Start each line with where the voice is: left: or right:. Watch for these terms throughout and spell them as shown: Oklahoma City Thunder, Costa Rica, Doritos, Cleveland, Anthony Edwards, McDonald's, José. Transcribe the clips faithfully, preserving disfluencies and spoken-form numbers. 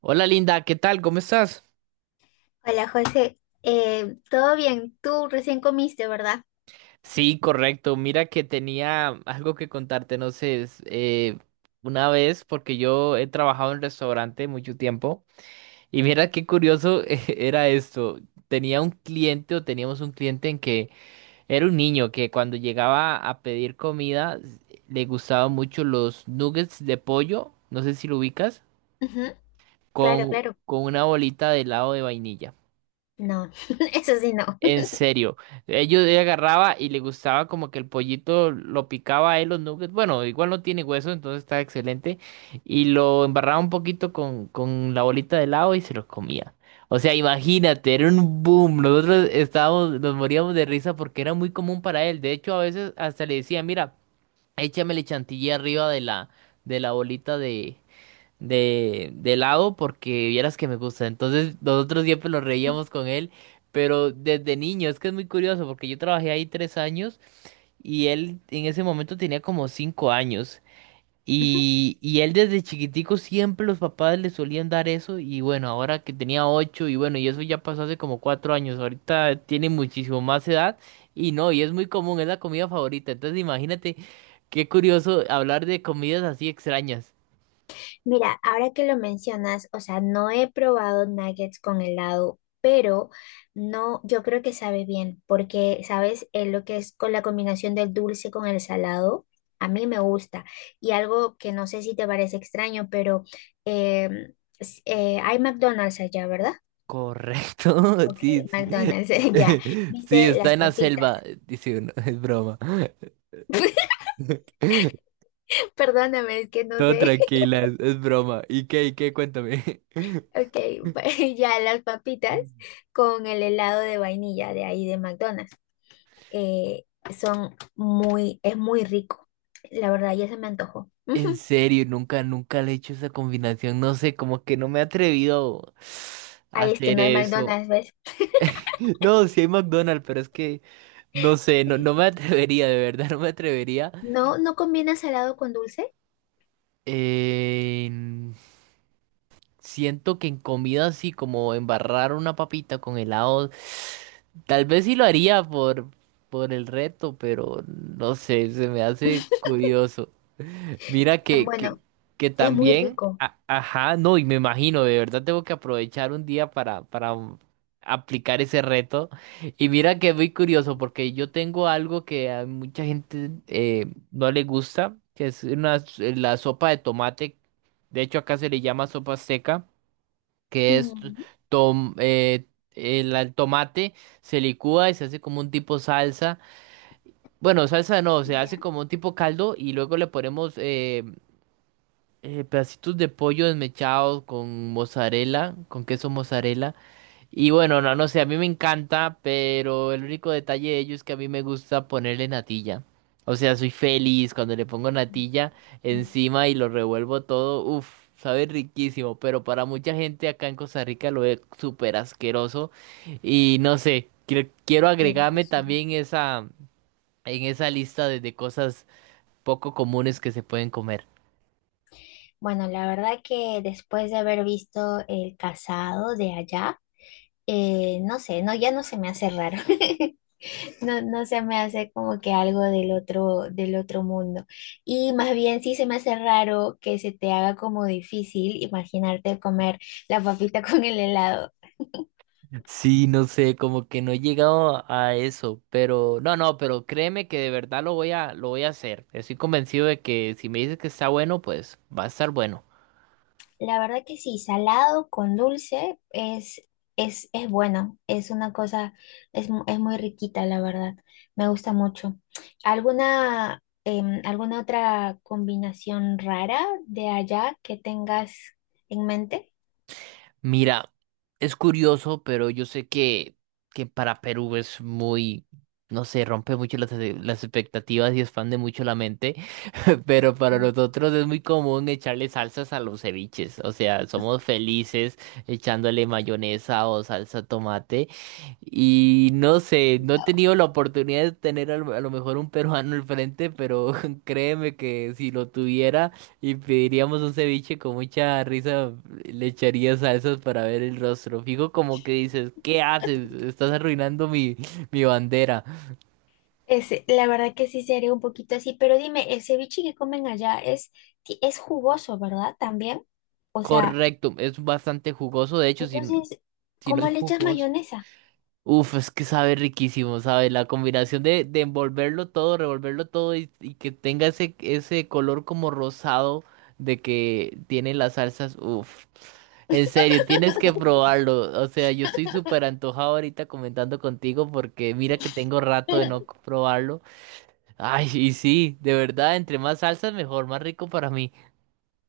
right: Hola Linda, ¿qué tal? ¿Cómo estás?
left: Hola José, Eh, ¿todo bien? Tú recién comiste, ¿verdad?
right: Sí, correcto. Mira que tenía algo que contarte, no sé, es, eh, una vez, porque yo he trabajado en restaurante mucho tiempo, y mira qué curioso. Eh, era esto. Tenía un cliente o teníamos un cliente en que era un niño que cuando llegaba a pedir comida le gustaban mucho los nuggets de pollo, no sé si lo ubicas,
left: Ujú. Claro,
right: con,
left: claro.
right: con una bolita de helado de vainilla.
left: No, eso sí no.
right: En serio, ellos yo agarraba y le gustaba como que el pollito lo picaba a él los nuggets. Bueno, igual no tiene hueso, entonces está excelente. Y lo embarraba un poquito con, con la bolita de helado y se los comía. O sea, imagínate, era un boom. Nosotros estábamos, nos moríamos de risa porque era muy común para él. De hecho, a veces hasta le decía, mira, échamele chantilly arriba de la, de la bolita de, de, de lado porque vieras que me gusta. Entonces nosotros siempre nos reíamos con él, pero desde niño, es que es muy curioso porque yo trabajé ahí tres años y él en ese momento tenía como cinco años.
left: Ujú.
right: Y, y él desde chiquitico siempre los papás le solían dar eso y bueno, ahora que tenía ocho y bueno, y eso ya pasó hace como cuatro años, ahorita tiene muchísimo más edad y no, y es muy común, es la comida favorita, entonces imagínate qué curioso hablar de comidas así extrañas.
left: Mira, ahora que lo mencionas, o sea, no he probado nuggets con helado, pero no, yo creo que sabe bien, porque, ¿sabes? Eh, lo que es con la combinación del dulce con el salado, a mí me gusta. Y algo que no sé si te parece extraño, pero em, s- eh, hay McDonald's allá, ¿verdad?
right: Correcto.
left: Ok,
right: Sí, sí.
left: McDonald's, ya.
right: Sí,
left: ¿Viste
right: está
left: las
right: en la
left: papitas?
right: selva, dice uno, es broma.
left: Perdóname, es que no
right: Todo
left: sé.
right: tranquila, es, es broma. ¿Y qué, y qué? Cuéntame.
left: Ok, ya las papitas con el helado de vainilla de ahí de McDonald's. eh, Son muy, es muy rico. La verdad, ya se me antojó. Ujú.
right: En serio, nunca, nunca le he hecho esa combinación. No sé, como que no me he atrevido a
left: Ay, es que
right: hacer
left: no hay
right: eso.
left: McDonald's, ¿ves?
right: No, sí hay McDonald's, pero es que no sé, no, no me atrevería, de verdad, no me atrevería.
left: No, no combina salado con dulce.
right: Eh, Siento que en comida así como embarrar una papita con helado, tal vez sí lo haría por, por el reto, pero no sé, se me hace curioso. Mira
left: Ah,
right: que, que,
left: bueno,
right: que
left: es muy
right: también,
left: rico.
right: a- ajá, no, y me imagino, de verdad tengo que aprovechar un día para, para um, aplicar ese reto. Y mira que es muy curioso porque yo tengo algo que a mucha gente eh, no le gusta, que es una, la sopa de tomate. De hecho, acá se le llama sopa seca que es
left: Mm,
right: tom- eh, el, el tomate, se licúa y se hace como un tipo salsa. Bueno, salsa no, se
left: ya.
right: hace como un tipo caldo y luego le ponemos eh, eh, pedacitos de pollo desmechados con mozzarella, con queso mozzarella. Y bueno, no, no sé, a mí me encanta, pero el único detalle de ello es que a mí me gusta ponerle natilla. O sea, soy feliz cuando le pongo natilla
left: Mm,
right: encima y lo revuelvo todo. Uf, sabe riquísimo, pero para mucha gente acá en Costa Rica lo ve súper asqueroso. Y no sé, quiero, quiero agregarme
left: asqueroso.
right: también esa, en esa lista de, de cosas poco comunes que se pueden comer.
left: Bueno, la verdad que después de haber visto el casado de allá, Eh, no sé, no, ya no se me hace raro. No, no se me hace como que algo del otro, del otro mundo. Y más bien sí se me hace raro que se te haga como difícil imaginarte comer la papita con el helado.
right: Sí, no sé, como que no he llegado a eso, pero no, no, pero créeme que de verdad lo voy a, lo voy a hacer. Estoy convencido de que si me dices que está bueno, pues va a estar bueno.
left: La verdad que sí, salado con dulce es, es, es bueno, es una cosa, es, mu- es muy riquita, la verdad, me gusta mucho. ¿Alguna, em, alguna otra combinación rara de allá que tengas en mente?
right: Mira, es curioso, pero yo sé que, que para Perú es muy, no sé, rompe mucho las, eh, las expectativas y expande mucho la mente. Pero para nosotros es muy común echarle salsas a los ceviches, o sea, somos felices echándole mayonesa o salsa tomate y no sé, no he tenido la oportunidad de tener al- a lo mejor un peruano al frente, pero créeme que si lo tuviera... Y pediríamos un ceviche con mucha risa, le echaría salsas para ver el rostro. Fijo como que dices, ¿qué haces? Estás arruinando mi, mi bandera.
left: Ese, la verdad que sí sería un poquito así, pero dime, el ceviche que comen allá es, ti- es jugoso, ¿verdad? También. O sea,
right: Correcto, es bastante jugoso, de hecho, si,
left: entonces,
right: si no es
left: ¿cómo le echas
right: jugoso.
left: mayonesa?
right: Uf, es que sabe riquísimo, sabe, la combinación de, de envolverlo todo, revolverlo todo y, y que tenga ese, ese color como rosado de que tiene las salsas, uf, en serio, tienes que probarlo, o sea, yo estoy súper antojado ahorita comentando contigo porque mira que tengo rato de no probarlo, ay, y sí, de verdad, entre más salsas mejor, más rico para mí,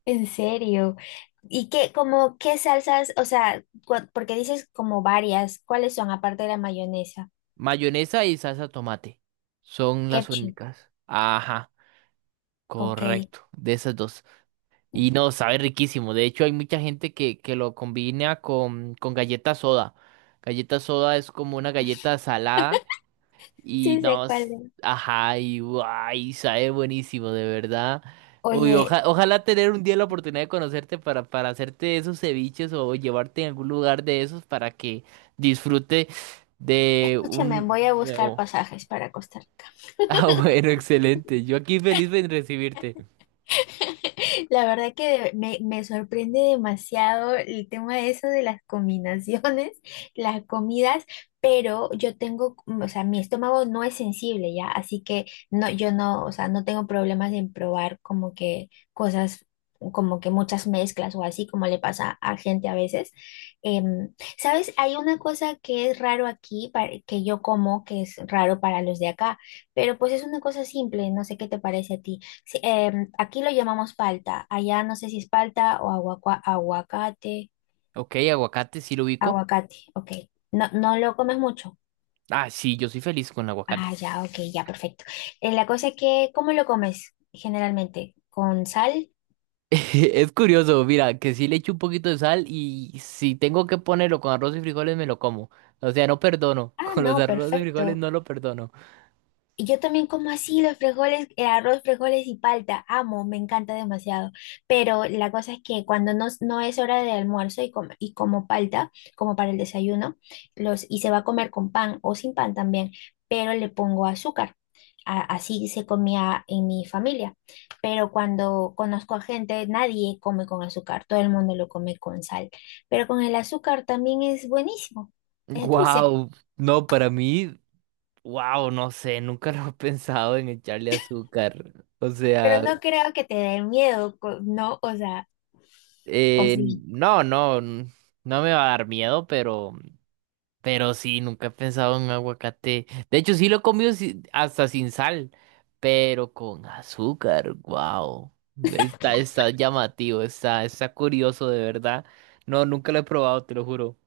left: En serio. ¿Y qué, como, qué salsas, o sea, cua- porque dices como varias, ¿cuáles son aparte de la mayonesa?
right: mayonesa y salsa tomate, son las
left: Ketchup,
right: únicas, ajá,
left: ok.
right: correcto, de esas dos. Y no, sabe riquísimo. De hecho, hay mucha gente que, que lo combina con, con galleta soda. Galleta soda es como una galleta salada y
left: Sí sé
right: no,
left: cuál
right: s-
left: es.
right: ajá, y guay, sabe buenísimo, de verdad. Uy,
left: Oye,
right: oja- ojalá tener un día la oportunidad de conocerte para, para hacerte esos ceviches o llevarte a algún lugar de esos para que disfrute de
left: escúchame,
right: un
left: voy a buscar
right: nuevo.
left: pasajes para Costa Rica.
right: Ah, bueno, excelente. Yo aquí feliz de recibirte.
left: La verdad que me, me sorprende demasiado el tema de eso de las combinaciones, las comidas, pero yo tengo, mm, o sea, mi estómago no es sensible ya, así que no, yo no, o sea, no tengo problemas en probar como que cosas, como que muchas mezclas o así como le pasa a gente a veces. Em, ¿sabes? Hay una cosa que es raro aquí, pa- que yo como, que es raro para los de acá, pero pues es una cosa simple, no sé qué te parece a ti. Sí, em, aquí lo llamamos palta. Allá no sé si es palta o aguacua- aguacate.
right: Ok, aguacate, sí lo ubico.
left: Aguacate, ok. No, no lo comes mucho.
right: Ah, sí, yo soy feliz con el aguacate.
left: Ah, ya, ok, ya, perfecto. Eh, la cosa es que, ¿cómo lo comes generalmente? ¿Con sal?
right: Es curioso, mira, que sí le echo un poquito de sal y si tengo que ponerlo con arroz y frijoles me lo como. O sea, no perdono.
left: Ah,
right: Con los
left: no,
right: arroz y frijoles
left: perfecto.
right: no lo perdono.
left: Y yo también como así los frijoles, el arroz, frijoles y palta. Amo, me encanta demasiado. Pero la cosa es que cuando no, no es hora de almuerzo y, com- y como palta, como para el desayuno, los, y se va a comer con pan o sin pan también, pero le pongo azúcar. A- así se comía en mi familia. Pero cuando conozco a gente, nadie come con azúcar, todo el mundo lo come con sal. Pero con el azúcar también es buenísimo, es dulce.
right: Wow, no, para mí, wow, no sé, nunca lo he pensado en echarle azúcar. O
left: Pero
right: sea,
left: no creo que te dé miedo, co- ¿no? O sea... O
right: eh,
left: sí.
right: no, no, n- no me va a dar miedo, pero Pero sí, nunca he pensado en un aguacate. De hecho, sí lo he comido si- hasta sin sal, pero con azúcar. Wow. Está, está llamativo, está, está curioso de verdad. No, nunca lo he probado, te lo juro.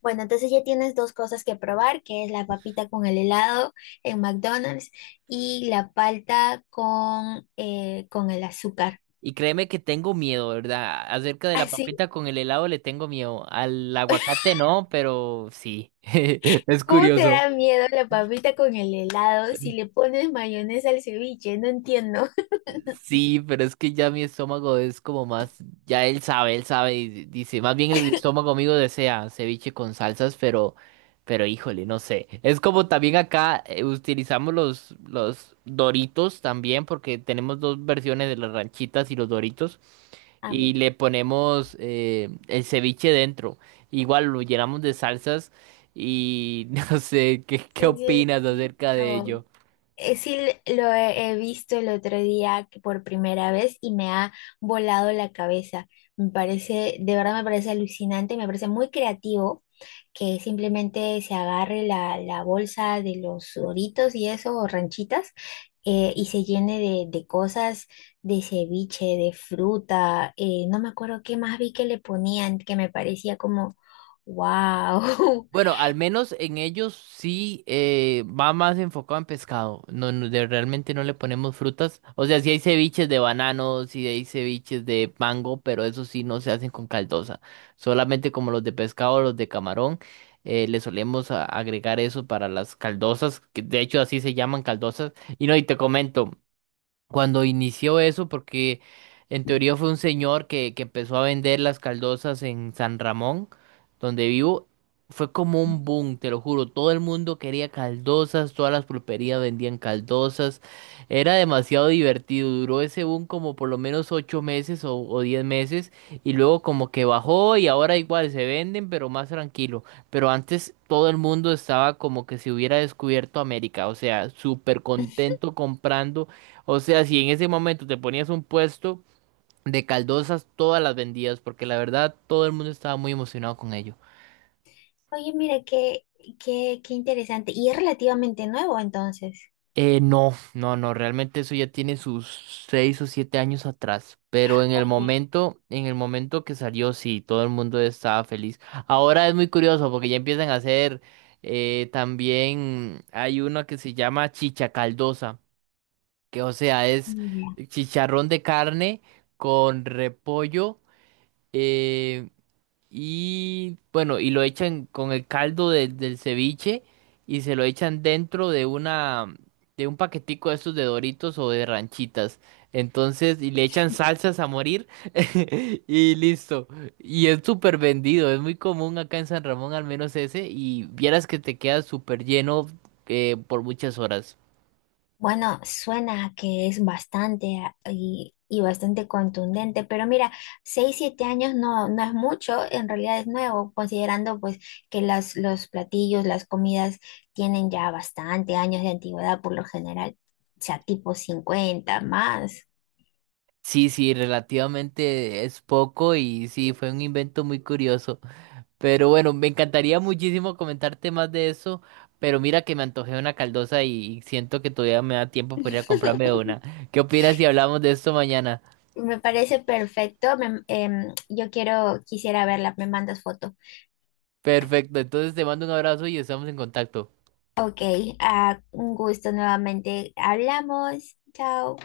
left: Bueno, entonces ya tienes dos cosas que probar, que es la papita con el helado en McDonald's y la palta con, eh, con el azúcar.
right: Y créeme que tengo miedo, ¿verdad? Acerca de la
left: Así,
right: papita con el helado le tengo miedo. Al aguacate no, pero sí. Es
left: ¿cómo te
right: curioso.
left: da miedo la papita con el helado si le pones mayonesa al ceviche? No entiendo.
right: Sí, pero es que ya mi estómago es como más, ya él sabe, él sabe y di- dice, más bien el estómago mío desea ceviche con salsas, pero, pero híjole, no sé. Es como también acá eh, utilizamos los, los Doritos también, porque tenemos dos versiones de las ranchitas y los Doritos,
left: Ah,
right: y
left: mira,
right: le ponemos eh, el ceviche dentro. Igual lo llenamos de salsas y no sé, ¿qué, qué
left: sí, sí, lo he
right: opinas acerca de
left: visto.
right: ello?
left: Eh, sí, lo he he visto el otro día que por primera vez y me ha volado la cabeza. Me parece, de verdad me parece alucinante, me parece muy creativo que simplemente se agarre la, la bolsa de los doritos y eso, o ranchitas, eh, y se llene de, de cosas de ceviche, de fruta, eh, no me acuerdo qué más vi que le ponían, que me parecía como, wow.
right: Bueno, al menos en ellos sí eh, va más enfocado en pescado. No, no, de- realmente no le ponemos frutas. O sea, sí hay ceviches de banano, sí hay ceviches de mango, pero eso sí no se hacen con caldosa. Solamente como los de pescado, los de camarón, eh, le solemos a- agregar eso para las caldosas, que de hecho así se llaman caldosas. Y no, y te comento cuando inició eso, porque en teoría fue un señor que, que empezó a vender las caldosas en San Ramón, donde vivo. Fue como un boom, te lo juro. Todo el mundo quería caldosas, todas las pulperías vendían caldosas. Era demasiado divertido. Duró ese boom como por lo menos ocho meses o, o diez meses. Y luego como que bajó y ahora igual se venden, pero más tranquilo. Pero antes todo el mundo estaba como que si hubiera descubierto América. O sea, súper contento comprando, o sea, si en ese momento te ponías un puesto de caldosas, todas las vendías, porque la verdad todo el mundo estaba muy emocionado con ello.
left: Oye, mira, qué, qué, qué interesante. Y es relativamente nuevo entonces.
right: Eh, no, no, no, realmente eso ya tiene sus seis o siete años atrás. Pero en el momento, en el momento que salió, sí, todo el mundo estaba feliz. Ahora es muy curioso porque ya empiezan a hacer, eh, también hay una que se llama chicha caldosa, que o sea, es
left: Oye,
right: chicharrón de carne con repollo. eh, Y bueno, y lo echan con el caldo de- del ceviche y se lo echan dentro de una de un paquetico de estos de Doritos o de ranchitas. Entonces, y le echan salsas a morir y listo. Y es súper vendido, es muy común acá en San Ramón, al menos ese, y vieras que te queda súper lleno eh, por muchas horas.
left: bueno, suena que es bastante ah, y, y bastante contundente, pero mira, seis siete años no, no es mucho, en realidad es nuevo, considerando pues que las, los platillos, las comidas tienen ya bastante años de antigüedad por lo general, o sea, tipo cincuenta más.
right: Sí, sí, relativamente es poco y sí, fue un invento muy curioso. Pero bueno, me encantaría muchísimo comentarte más de eso, pero mira que me antojé una caldosa y siento que todavía me da tiempo para ir a comprarme una. ¿Qué opinas si hablamos de esto mañana?
left: Me parece perfecto. me- em, yo quiero, quisiera verla, me mandas foto.
right: Perfecto, entonces te mando un abrazo y estamos en contacto.
left: Ok, ah, un gusto nuevamente. Hablamos. Chao.